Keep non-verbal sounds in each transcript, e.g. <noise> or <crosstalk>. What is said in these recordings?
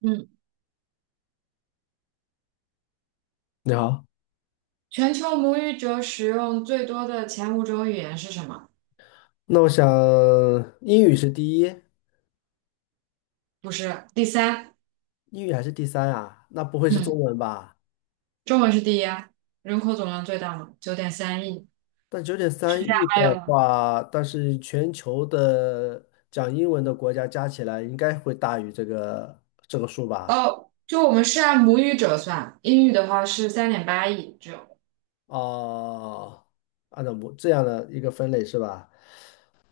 嗯，你好，全球母语者使用最多的前五种语言是什么？那我想英语是第一，不是，第三，英语还是第三啊？那不会是中嗯，文吧？中文是第一啊，人口总量最大嘛，9.3亿，但九点三剩下亿还有的吗，话，但是全球的讲英文的国家加起来应该会大于这个数吧？哦，就我们是按母语者算，英语的话是3.8亿，只有，哦，按照我这样的一个分类是吧？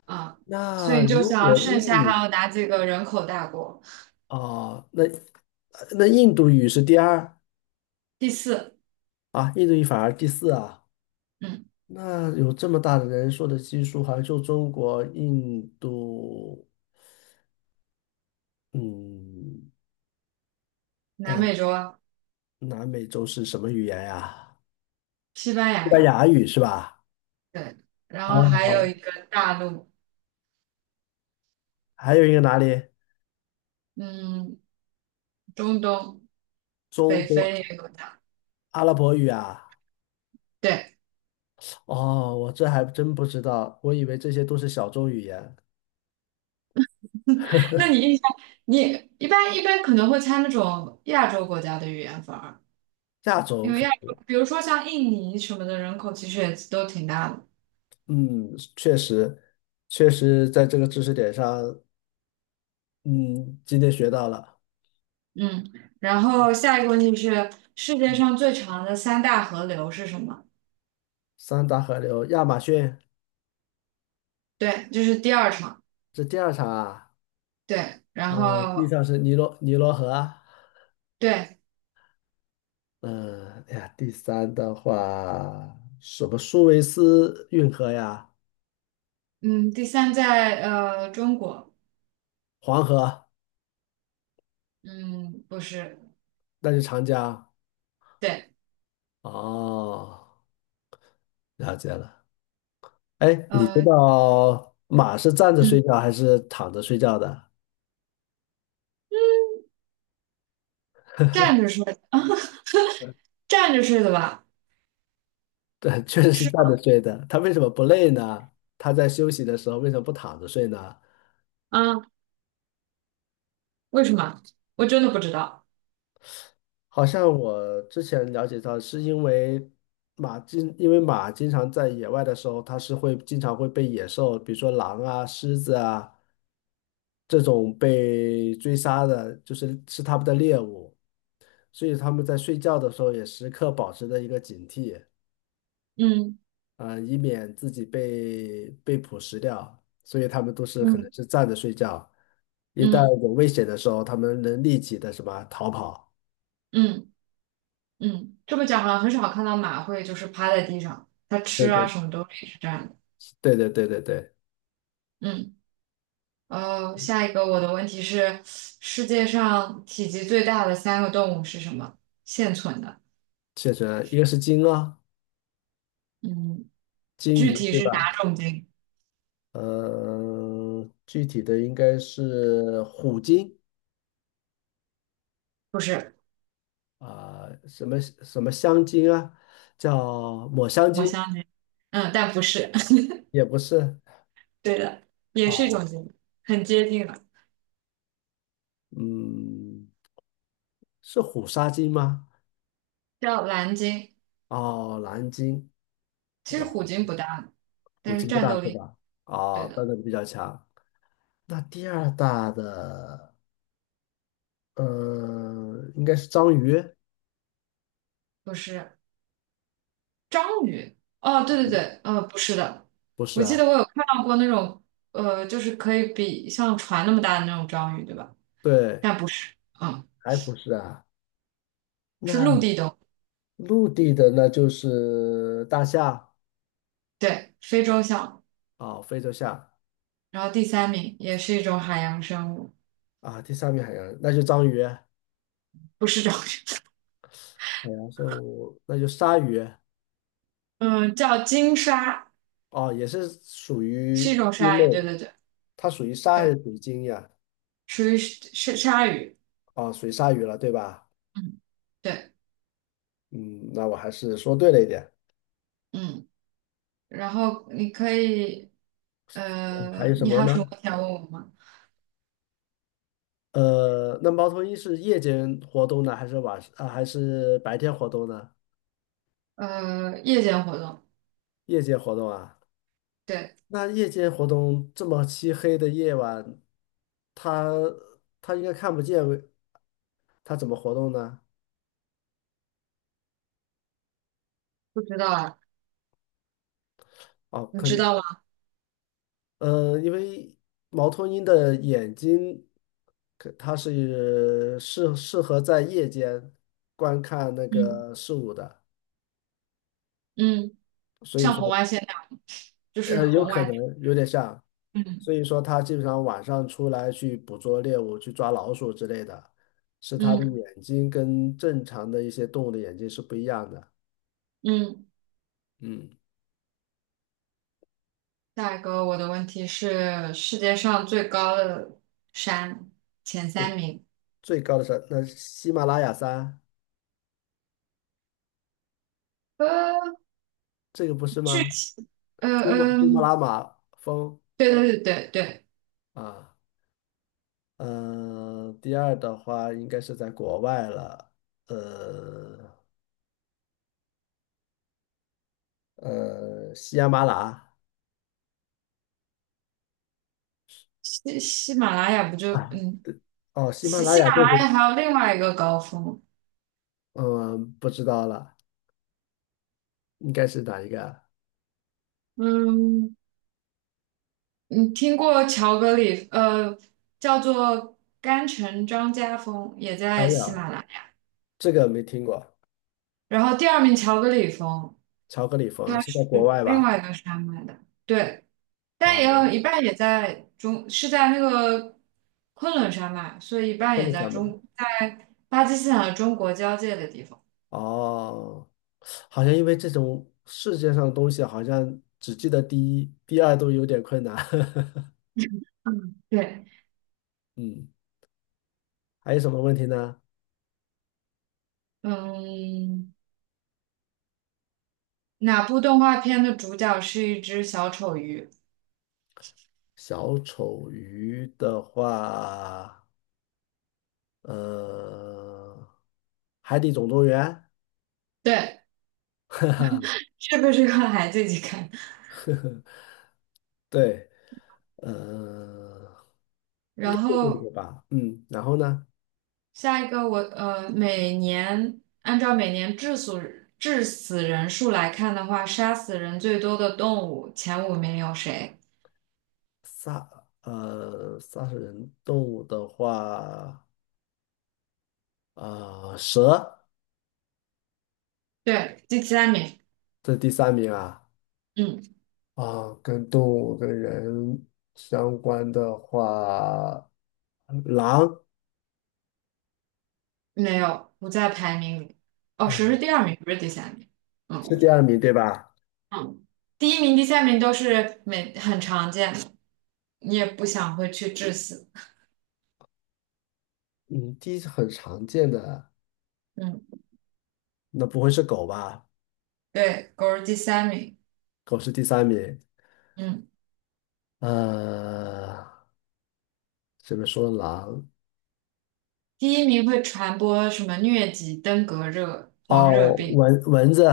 啊，所那以你就如想果英剩下还语有哪几个人口大国？啊，那呃那印度语是第二第四，啊，印度语反而第四啊。嗯，那有这么大的人数的基数，好像就中国、印度。嗯。南呃，美洲啊，南美洲是什么语言呀？西班西牙班语，牙语是吧？对，然后还有哦，一个大陆，还有一个哪里？嗯，中东，中北东非也有的，阿拉伯语啊？对。哦，我这还真不知道，我以为这些都是小众语言。那你印象，你一般可能会猜那种亚洲国家的语言，反而亚洲因为可，亚洲，比如说像印尼什么的人口其实也都挺大的，嗯，确实，确实在这个知识点上。嗯，今天学到了嗯。然后下一个问题是，世界上最长的三大河流是什么？三大河流，亚马逊，对，这是第二场，这第二场啊。对。然第后三是尼罗河啊。对，嗯、哎呀，第三的话，什么苏维斯运河呀，嗯，第三在中国，黄河，嗯，不是，那是长江。对，哦，了解了。哎，你知呃，道马是站着睡嗯，觉还是躺着睡觉的？站着睡，站着睡的吧？对，确实是是站着吗？睡的。它为什么不累呢？它在休息的时候为什么不躺着睡呢？啊，为什么？我真的不知道。好像我之前了解到，是因为马经常在野外的时候，它是会经常会被野兽，比如说狼啊、狮子啊这种被追杀的，就是它们的猎物，所以它们在睡觉的时候也时刻保持着一个警惕。嗯以免自己被捕食掉。所以它们都是可能嗯。是站着睡觉，一旦嗯有危险的时候，它们能立即的什么逃跑。嗯嗯，这么讲好像很少看到马会就是趴在地上，它对吃啊对什么都是这样的。对对对对对。嗯，下一个我的问题是，世界上体积最大的三个动物是什么？现存的。蟹水，一个是鲸啊，嗯，鲸具鱼体对是哪吧？种鲸？嗯、具体的应该是虎鲸不是，啊、什么什么香鲸啊，叫抹香我鲸相信。嗯，但不是。<laughs> 也不是 对的，也是一种 <laughs>，鲸，很接近了，嗯，是虎鲨鲸吗？叫蓝鲸。哦，蓝鲸其啊，实虎鲸不大，虎但是鲸不战大斗是力，吧？对哦，但的，力比较强。那第二大的，嗯、应该是章鱼，不是。章鱼。哦，对对对，不是的，不是我记得啊？我有看到过那种，就是可以比像船那么大的那种章鱼，对吧？对，但不是，啊，还不是啊？是陆那。地动物，陆地的那就是大象对，非洲象。啊，非洲象然后第三名也是一种海洋生物，啊，第三名海洋那就章鱼，海不是章鱼，洋生物那就鲨鱼。嗯，叫鲸鲨，哦，也是属是一于种鲸鲨类，鱼，对对对它属于鲨还是对，属于鲸呀？属于是鲨鱼，哦，属于鲨鱼了，对吧？嗯，对，嗯，那我还是说对了一点。嗯，然后你可以，嗯还有什你还么有呢？什么想问我吗？那猫头鹰是夜间活动呢，还是晚上啊，还是白天活动呢？夜间活动，夜间活动啊？对，那夜间活动这么漆黑的夜晚，它它应该看不见，它怎么活动呢？不知道啊。哦，你知肯，道吗？因为猫头鹰的眼睛，可它是适合在夜间观看那嗯个事物的，嗯，所以像说，红外线那样，就是有红可外。能有点像，嗯所以说它基本上晚上出来去捕捉猎物，去抓老鼠之类的，是它的嗯眼睛跟正常的一些动物的眼睛是不一样的。嗯。嗯。下一个我的问题是世界上最高的山前对，三名。最高的山，那喜马拉雅山，呃，这个不是具吗？体，呃珠穆珠穆嗯，朗玛峰对对对对对，啊。第二的话应该是在国外了，呃喜马拉雅喜马拉雅不就啊，嗯，哦，喜马喜拉喜雅马就拉是，雅还有另外一个高峰，嗯，不知道了，应该是哪一个啊？嗯，你听过乔格里叫做甘城张家峰，也哎在喜呀，马拉雅。这个没听过，然后第二名乔格里峰，巧克力峰它是在是国外另吧？外一个山脉的，对，但也哦，有一半也在中，是在那个昆仑山脉，所以一半昆也士在兰吗？中，在巴基斯坦和中国交界的地方。哦。好像因为这种世界上的东西，好像只记得第一、第二都有点困难。<laughs> 嗯，对，嗯，还有什么问题呢？嗯，哪部动画片的主角是一只小丑鱼？小丑鱼的话，呃，海底总动员，对，是不是个孩子一起看。对。呃，应然该就这后个吧。嗯，然后呢，下一个我，每年按照每年致死人数来看的话，杀死人最多的动物前五名有谁？杀杀死人动物的话，啊、蛇，对，第三名，这第三名啊。嗯，啊，跟动物跟人相关的话，狼没有，不在排名里。哦，谁是啊第二名，不是第三名。嗯是第二名对吧？嗯，第一名、第三名都是每很常见的，你也不想会去致死。嗯，第一是很常见的，嗯，那不会是狗吧？对，狗是第三名。狗是第三名。嗯，呃，这边说狼？第一名会传播什么疟疾、登革热、黄热哦，病。蚊子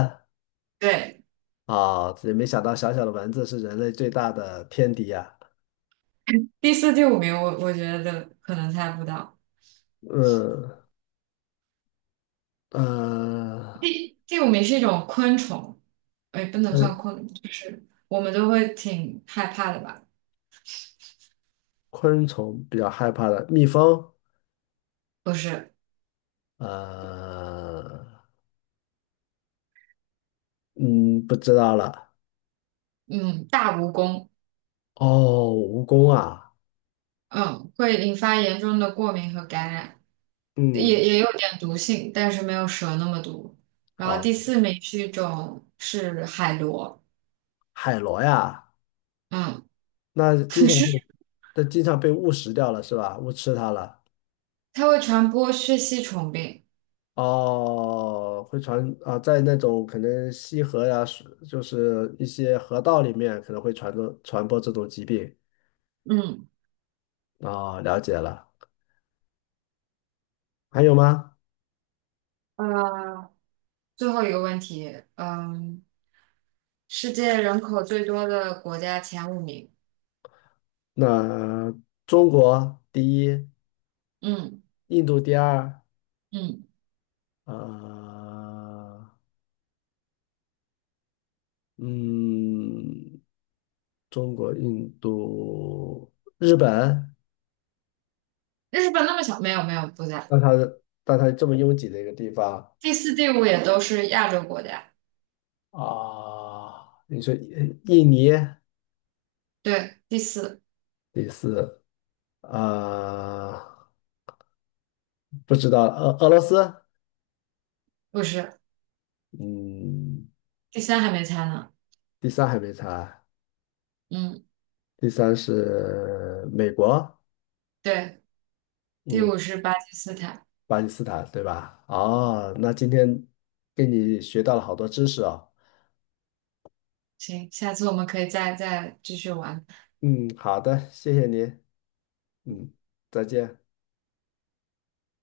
对，啊，也没想到小小的蚊子是人类最大的天敌呀、第四、第五名我觉得可能猜不到。嗯呃，第五名是一种昆虫，哎，不能算嗯，昆，就是我们都会挺害怕的吧？昆虫比较害怕的，蜜蜂。不是。呃，嗯，不知道了。嗯，大蜈蚣，哦，蜈蚣啊，嗯，会引发严重的过敏和感染，也嗯，也有点毒性，但是没有蛇那么毒。然后啊，第四名是一种是海螺，海螺呀，嗯，那经 <laughs> 常会，是那经常被误食掉了是吧？误吃它了。它会传播血吸虫病。哦，会传啊，在那种可能溪河呀，水就是一些河道里面，可能会传播这种疾病。嗯，哦，了解了。还有吗？呃，最后一个问题，嗯，世界人口最多的国家前五名，那中国第一，嗯印度第二，嗯，呃，嗯，中国、印度、日本。日本那么小，没有没有不在，那它的，那它这么拥挤的一个地方第四、第五也都是亚洲国家，啊，你说印尼对，第四第四啊，不知道俄罗斯，不是，嗯，第三还没猜呢。第三还没猜，嗯。第三是美国，对，第嗯，五是巴基斯坦。巴基斯坦对吧？哦，那今天跟你学到了好多知识哦，行，下次我们可以再继续玩。嗯，好的，谢谢你，嗯，再见。